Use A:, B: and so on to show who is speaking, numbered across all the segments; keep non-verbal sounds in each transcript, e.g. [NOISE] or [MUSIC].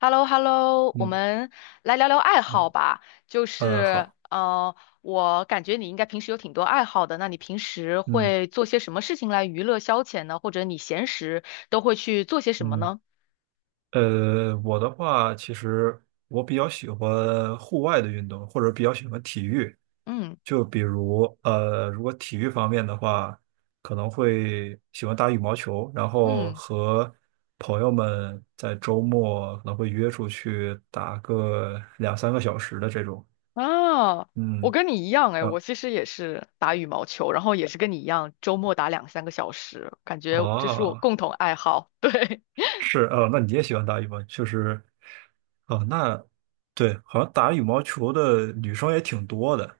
A: h e l l o h e l l o 我
B: 嗯
A: 们来聊聊爱好
B: 嗯。
A: 吧。就是，
B: 好。
A: 我感觉你应该平时有挺多爱好的。那你平时
B: 嗯
A: 会做些什么事情来娱乐消遣呢？或者你闲时都会去做些什么
B: 嗯。
A: 呢？
B: 我的话，其实我比较喜欢户外的运动，或者比较喜欢体育。
A: 嗯
B: 就比如如果体育方面的话，可能会喜欢打羽毛球，然后
A: 嗯
B: 和朋友们在周末可能会约出去打个2、3个小时的这种。
A: 啊，我
B: 嗯，
A: 跟你一样哎，
B: 然
A: 我
B: 后
A: 其实也是打羽毛球，然后也是跟你一样，周末打两三个小时，感
B: 啊。
A: 觉这是我
B: 哦，
A: 共同爱好。[LAUGHS] 对
B: 是哦，那你也喜欢打羽毛，确实。哦，那对，好像打羽毛球的女生也挺多的，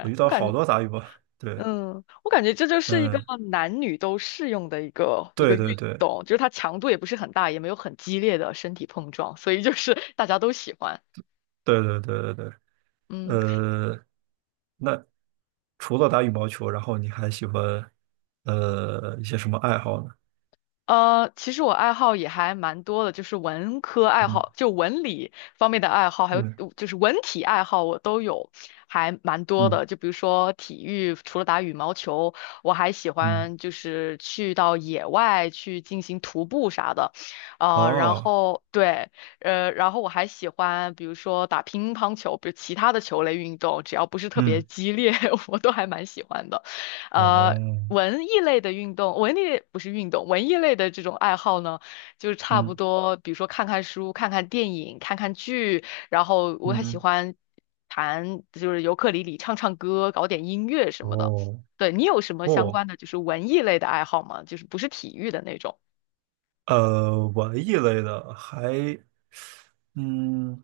B: 我遇
A: 我
B: 到
A: 感
B: 好
A: 觉。
B: 多打羽毛，对。
A: 嗯，我感觉这就是一个
B: 嗯，
A: 男女都适用的一个
B: 对对
A: 运
B: 对
A: 动，就是它强度也不是很大，也没有很激烈的身体碰撞，所以就是大家都喜欢。
B: 对对对对对。
A: 嗯。
B: 呃，那除了打羽毛球，然后你还喜欢一些什么爱好呢？
A: 其实我爱好也还蛮多的，就是文科爱
B: 嗯
A: 好，就文理方面的爱好，还有
B: 嗯
A: 就是文体爱好，我都有，还蛮多
B: 嗯
A: 的。就比如说体育，除了打羽毛球，我还喜
B: 嗯，
A: 欢就是去到野外去进行徒步啥的，然
B: 哦，
A: 后对，然后我还喜欢比如说打乒乓球，比如其他的球类运动，只要不是特别
B: 嗯
A: 激烈，[LAUGHS] 我都还蛮喜欢的。呃，
B: 哦，
A: 文艺类的运动，文艺不是运动，文艺类的这种爱好呢，就是差不
B: 嗯
A: 多，比如说看看书、看看电影、看看剧，然后我还喜
B: 嗯，
A: 欢弹，就是尤克里里、唱唱歌、搞点音乐什么的。
B: 哦
A: 对，你有什么相
B: 哦。
A: 关的就是文艺类的爱好吗？就是不是体育的那种？
B: 文艺类的还。嗯，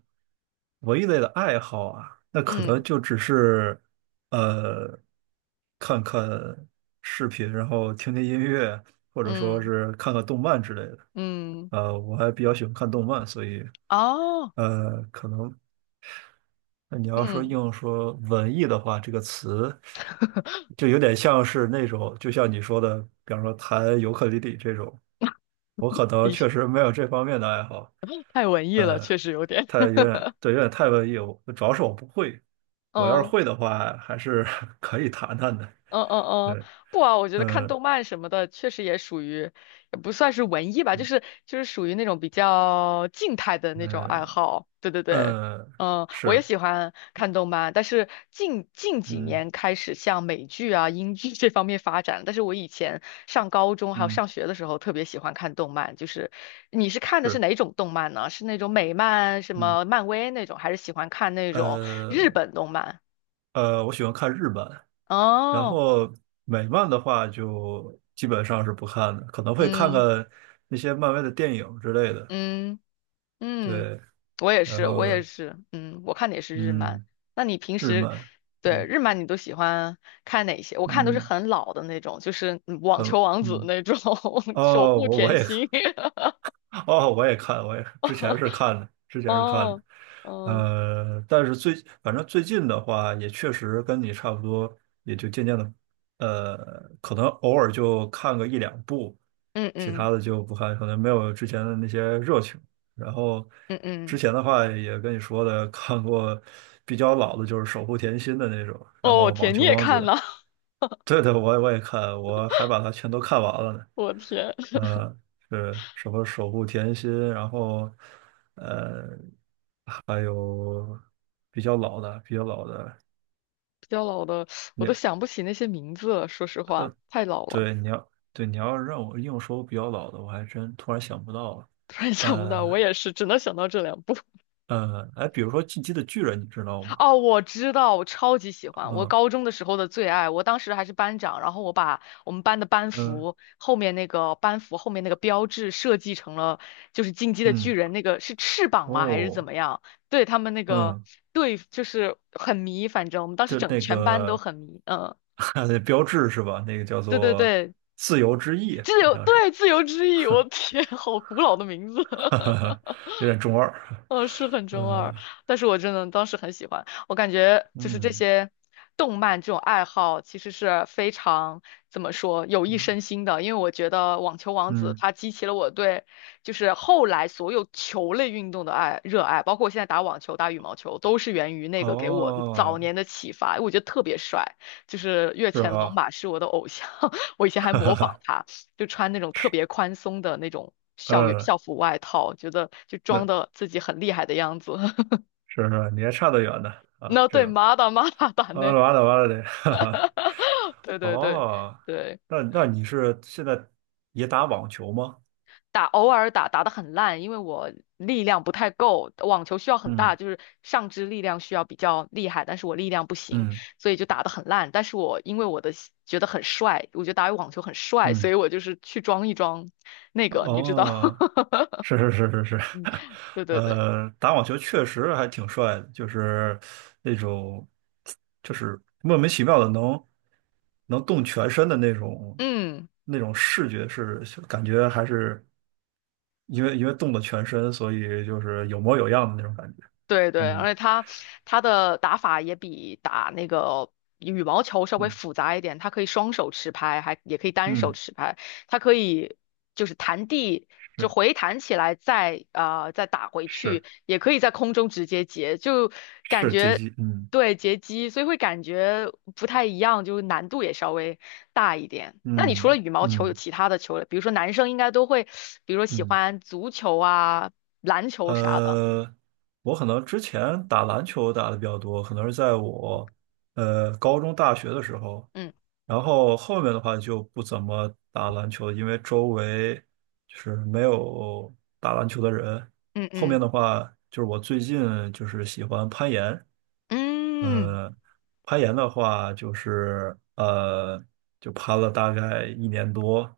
B: 文艺类的爱好啊，那可能
A: 嗯
B: 就只是呃，看看视频，然后听听音乐，或者说
A: 嗯
B: 是看看动漫之类的。
A: 嗯，
B: 我还比较喜欢看动漫，所以
A: 哦，
B: 可能那你要说
A: 嗯，
B: 硬说文艺的话，这个词就有点像是那种，就像你说的，比方说弹尤克里里这种。我可能
A: 的确
B: 确实没有这方面的爱好。
A: 太文艺了，
B: 呃，
A: 确实有点，
B: 太有点，对，有点太文艺，我主要是我不会。
A: [LAUGHS]
B: 我要是
A: 嗯。
B: 会的话，还是 [LAUGHS] 可以谈谈的。
A: 嗯嗯嗯，
B: 对。
A: 不啊，我觉得看
B: 嗯
A: 动漫什么的，确实也属于，也不算是文艺吧，就是属于那种比较静态的那种爱
B: 嗯
A: 好。对对对，
B: 嗯，
A: 嗯，我也
B: 是，
A: 喜欢看动漫，但是近几
B: 嗯
A: 年开始向美剧啊、英剧 [LAUGHS] 这方面发展。但是我以前上高中还有
B: 嗯，
A: 上学的时候，特别喜欢看动漫。就是你是看的是
B: 是。
A: 哪种动漫呢？是那种美漫、什
B: 嗯
A: 么漫威那种，还是喜欢看那种日
B: 呃
A: 本动漫？
B: 我喜欢看日漫，然
A: 哦，
B: 后美漫的话就基本上是不看的，可能会看看
A: 嗯
B: 那些漫威的电影之类的。
A: 嗯。嗯，
B: 对。
A: 我也
B: 然
A: 是，我
B: 后
A: 也是，嗯，我看的也是日漫。
B: 嗯
A: 那你平
B: 日
A: 时
B: 漫。
A: 对
B: 嗯
A: 日漫你都喜欢看哪些？我看都是
B: 嗯。
A: 很老的那种，就是嗯网
B: 很
A: 球王子
B: 嗯。
A: 那种，[LAUGHS] 守
B: 哦，
A: 护
B: 我
A: 甜
B: 也 [LAUGHS] 看。
A: 心。
B: 哦，我也看，我也之前是
A: [LAUGHS]
B: 看的，之前是看
A: 哦，
B: 的。
A: 哦，
B: 但是反正最近的话，也确实跟你差不多，也就渐渐的。呃，可能偶尔就看个1、2部，
A: 嗯
B: 其
A: 嗯
B: 他的就不看，可能没有之前的那些热情。然后
A: 嗯
B: 之
A: 嗯，
B: 前的话也跟你说的，看过比较老的，就是《守护甜心》的那种，然
A: 哦，
B: 后
A: 我
B: 《网
A: 天，你
B: 球
A: 也
B: 王子》。
A: 看了？
B: 对的，我也看，我还把它全都看完了呢。
A: [LAUGHS] 我天，
B: 嗯，是什么守护甜心，然后呃，还有比较老的，比较老的。
A: 比较老的我都
B: 你
A: 想不起那些名字了，说实话，太老了，
B: 对你要对你要让我硬说比较老的，我还真突然想不到了。
A: 突然想不到。我
B: 呃
A: 也是，只能想到这两部。
B: 哎，比如说《进击的巨人》，你知道吗？
A: 哦，我知道，我超级喜欢，我
B: 嗯
A: 高中的时候的最爱，我当时还是班长，然后我把我们班的班
B: 嗯
A: 服后面那个班服后面那个标志设计成了就是进击的巨
B: 嗯，
A: 人那个是翅膀吗还是怎
B: 哦，
A: 么样？对他们那个
B: 嗯。
A: 对就是很迷，反正我们当时
B: 就
A: 整
B: 那
A: 全班都
B: 个
A: 很迷，嗯，
B: [LAUGHS] 那标志是吧？那个叫
A: 对对
B: 做
A: 对，
B: 自由之翼，好像是。
A: 自由之翼，我天，好古老的名字，
B: [LAUGHS] 哈
A: [LAUGHS]
B: 哈，有点中二。
A: 是很中
B: 呃，
A: 二，但是我真的当时很喜欢。我感觉就是这
B: 嗯
A: 些动漫这种爱好，其实是非常怎么说有益
B: 嗯
A: 身心的。因为我觉得《网球王子》
B: 嗯。
A: 它激起了我对就是后来所有球类运动的热爱，包括我现在打网球、打羽毛球，都是源于那个给我早
B: 哦，
A: 年的启发。我觉得特别帅，就是越
B: 是
A: 前龙
B: 吧？
A: 马是我的偶像，[LAUGHS] 我以前
B: [LAUGHS]
A: 还
B: 哈
A: 模仿
B: 哈，
A: 他。就穿那种特
B: 是，
A: 别宽松的那种校园
B: 嗯，
A: 校服外套，觉得就装
B: 那
A: 的自己很厉害的样子。[LAUGHS]
B: 是是，你还差得远呢啊，
A: 那
B: 这
A: 对，
B: 种。
A: 马打马打打
B: 完
A: 呢？
B: 了完了完了得，[LAUGHS] 哈哈。
A: [LAUGHS] 对对对
B: 哦，
A: 对
B: 那那
A: 对，
B: 你是现在也打网球吗？
A: 偶尔打打的很烂，因为我力量不太够，网球需要很
B: 嗯
A: 大，就是上肢力量需要比较厉害，但是我力量不行，
B: 嗯
A: 所以就打的很烂。但是我因为我的觉得很帅，我觉得打网球很帅，所
B: 嗯，
A: 以我就是去装一装那个，你知道？
B: 哦。
A: [LAUGHS]
B: 是 [LAUGHS] 是是是是。[LAUGHS]
A: 对对对，
B: 打网球确实还挺帅的，就是那种，就是莫名其妙的能动全身的那种
A: 嗯。
B: 那种视觉是感觉还是因为动了全身，所以就是有模有样的那种感觉。
A: 对对，
B: 嗯
A: 而且它的打法也比打那个羽毛球稍微
B: 嗯
A: 复杂一点，它可以双手持拍，还也可以单手
B: 嗯，
A: 持拍，它可以就是弹地就
B: 是
A: 回弹起来再打回去，
B: 是
A: 也可以在空中直接截，就感
B: 是接
A: 觉
B: 机，嗯
A: 对截击，所以会感觉不太一样，就是难度也稍微大一点。那你除了
B: 嗯
A: 羽毛球有
B: 嗯
A: 其他的球类，比如说男生应该都会，比如说喜
B: 嗯。
A: 欢足球啊、篮球啥的，
B: 呃，我可能之前打篮球打的比较多，可能是在我高中、大学的时候，
A: 嗯
B: 然后后面的话就不怎么打篮球了，因为周围就是没有打篮球的人。
A: 嗯
B: 后面
A: 嗯。
B: 的话就是我最近就是喜欢攀岩。
A: 嗯，
B: 呃，攀岩的话就是就攀了大概1年多。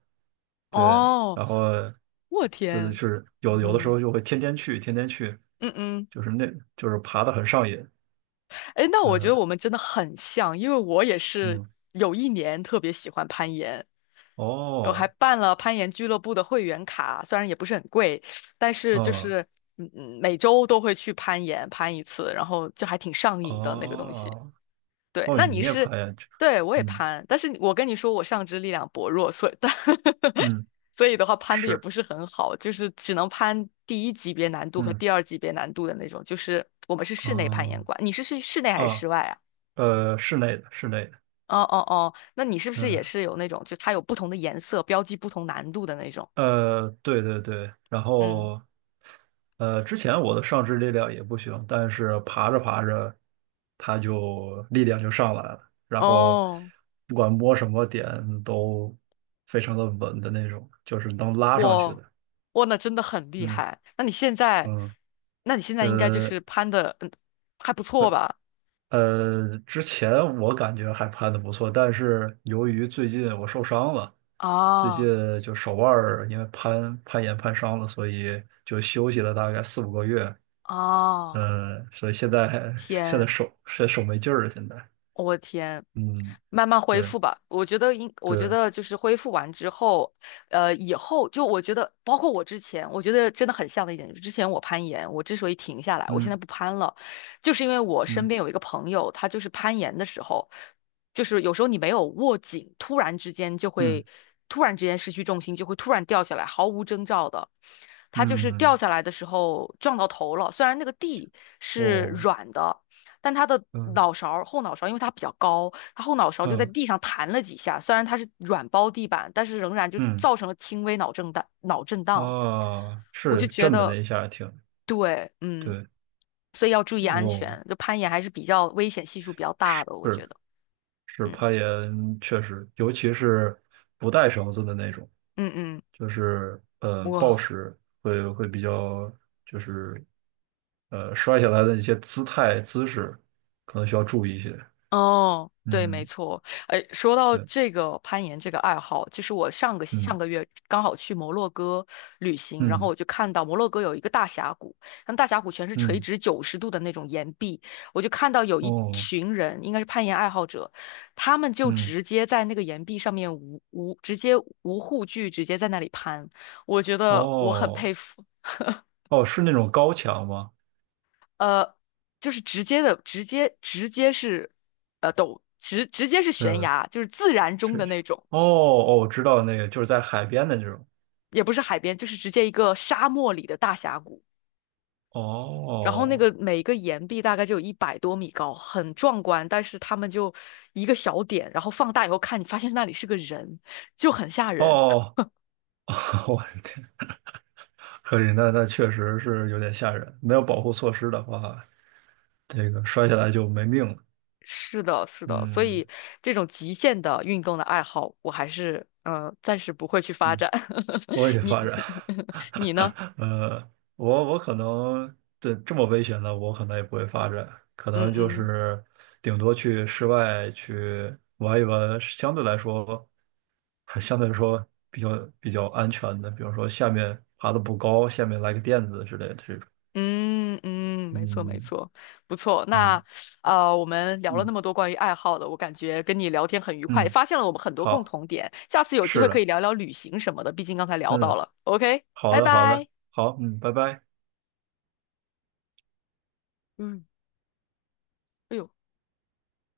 B: 对，
A: 哦，
B: 然后
A: 我
B: 就是
A: 天，
B: 有的时
A: 嗯
B: 候就会天天去，天天去，
A: 嗯嗯，
B: 就是那就是爬的很上瘾。
A: 哎，那我觉
B: 嗯
A: 得我们真的很像，因为我也是
B: 嗯，
A: 有一年特别喜欢攀岩，我还
B: 哦，
A: 办了攀岩俱乐部的会员卡，虽然也不是很贵，但是就
B: 哦
A: 是嗯嗯，每周都会去攀岩，攀一次，然后就还挺上瘾的那个东西。
B: 哦
A: 对，
B: 哦，
A: 那
B: 你
A: 你
B: 也
A: 是，
B: 爬呀？这
A: 对，我也
B: 嗯
A: 攀，但是我跟你说，我上肢力量薄弱，所以，但 [LAUGHS]
B: 嗯，
A: 所以的话，攀的也
B: 是，
A: 不是很好，就是只能攀第一级别难度和
B: 嗯，
A: 第二级别难度的那种。就是我们是室内攀岩
B: 啊
A: 馆，你是室内还是
B: 啊。
A: 室外啊？
B: 室内的室内的。
A: 哦哦哦，那你是不是也
B: 嗯。
A: 是有那种，就它有不同的颜色，标记不同难度的那种？
B: 对对对。然
A: 嗯，
B: 后之前我的上肢力量也不行，但是爬着爬着，它就力量就上来了，然后
A: 哦，
B: 不管摸什么点都非常的稳的那种，就是能拉上去
A: 我，
B: 的。
A: 那真的很厉
B: 嗯
A: 害。那你现在，
B: 嗯。
A: 那你现在应该就
B: 呃
A: 是攀的，嗯，还不错
B: 呃，
A: 吧？
B: 之前我感觉还攀的不错，但是由于最近我受伤了，最近
A: 啊。
B: 就手腕儿因为攀攀岩攀伤了，所以就休息了大概4、5个月。
A: 哦
B: 嗯，所以现在现在
A: 天，
B: 手现在手没劲儿了，现在。
A: 我天，
B: 嗯。
A: 慢慢恢
B: 对
A: 复吧。我觉
B: 对。
A: 得就是恢复完之后，以后就我觉得，包括我之前，我觉得真的很像的一点，就是之前我攀岩，我之所以停下来，我现在
B: 嗯
A: 不攀了，就是因为我身边
B: 嗯
A: 有一个朋友，他就是攀岩的时候，就是有时候你没有握紧，突然之间就
B: 嗯
A: 会，突然之间失去重心，就会突然掉下来，毫无征兆的。他就是掉
B: 嗯，
A: 下来的时候撞到头了，虽然那个地是
B: 哦，
A: 软的。但他的脑
B: 嗯
A: 勺后脑勺，因为他比较高，他后脑勺就在
B: 嗯
A: 地上弹了几下。虽然他是软包地板，但是仍然就
B: 嗯，
A: 造成了轻微脑震荡。脑震荡，
B: 啊，
A: 我就
B: 是
A: 觉
B: 震的那
A: 得，
B: 一下挺
A: 对，嗯，
B: 对。
A: 所以要注意安
B: 哦，
A: 全。就攀岩还是比较危险系数比较大的，我觉
B: 是
A: 得，
B: 是
A: 嗯
B: 攀岩确实，尤其是不带绳子的那种，
A: 嗯嗯，
B: 就是暴
A: 哇。
B: 食会会比较就是摔下来的一些姿态姿势可能需要注意一些。
A: 哦，对，没
B: 嗯。
A: 错。哎，说到
B: 对，
A: 这个攀岩这个爱好，就是我上个上
B: 嗯
A: 个月刚好去摩洛哥旅行，然后
B: 嗯
A: 我就看到摩洛哥有一个大峡谷，那大峡谷全是垂
B: 嗯，
A: 直90度的那种岩壁，我就看到有一
B: 哦，
A: 群人，应该是攀岩爱好者，他们就
B: 嗯，
A: 直接在那个岩壁上面无护具，直接在那里攀，我觉得我很
B: 哦
A: 佩服。[LAUGHS]
B: 哦，是那种高墙吗？
A: 呃，就是直接的，直接是，陡直直接是悬
B: 呃，
A: 崖，就是自然中
B: 是，
A: 的
B: 是。
A: 那种，
B: 哦哦，我知道那个，就是在海边的那种。
A: 也不是海边，就是直接一个沙漠里的大峡谷。然后那
B: 哦
A: 个每个岩壁大概就有100多米高，很壮观。但是他们就一个小点，然后放大以后看，你发现那里是个人，就很吓人。
B: 哦，[LAUGHS] 我的天，可以，那那确实是有点吓人。没有保护措施的话，这个摔下来就没命了。
A: 是的，是的，所
B: 嗯
A: 以这种极限的运动的爱好，我还是暂时不会去发
B: 嗯，
A: 展。
B: 多
A: [LAUGHS]
B: 元
A: 你
B: 发展。
A: [LAUGHS] 你呢？
B: [LAUGHS] 我可能对这么危险的，我可能也不会发展，可
A: 嗯
B: 能就
A: 嗯。
B: 是顶多去室外去玩一玩，相对来说，还相对来说比较比较安全的，比如说下面爬的不高，下面来个垫子之类的这种。
A: 嗯嗯，没错没
B: 嗯
A: 错，不错。
B: 嗯
A: 那我们聊了那
B: 嗯
A: 么多关于爱好的，我感觉跟你聊天很愉快，也
B: 嗯，
A: 发现了我们很多共
B: 好，
A: 同点。下次有机
B: 是
A: 会可以
B: 的，
A: 聊聊旅行什么的，毕竟刚才聊到
B: 嗯，
A: 了。OK，
B: 好
A: 拜
B: 的好的，
A: 拜。
B: 好，嗯，拜拜。
A: 嗯。哎呦。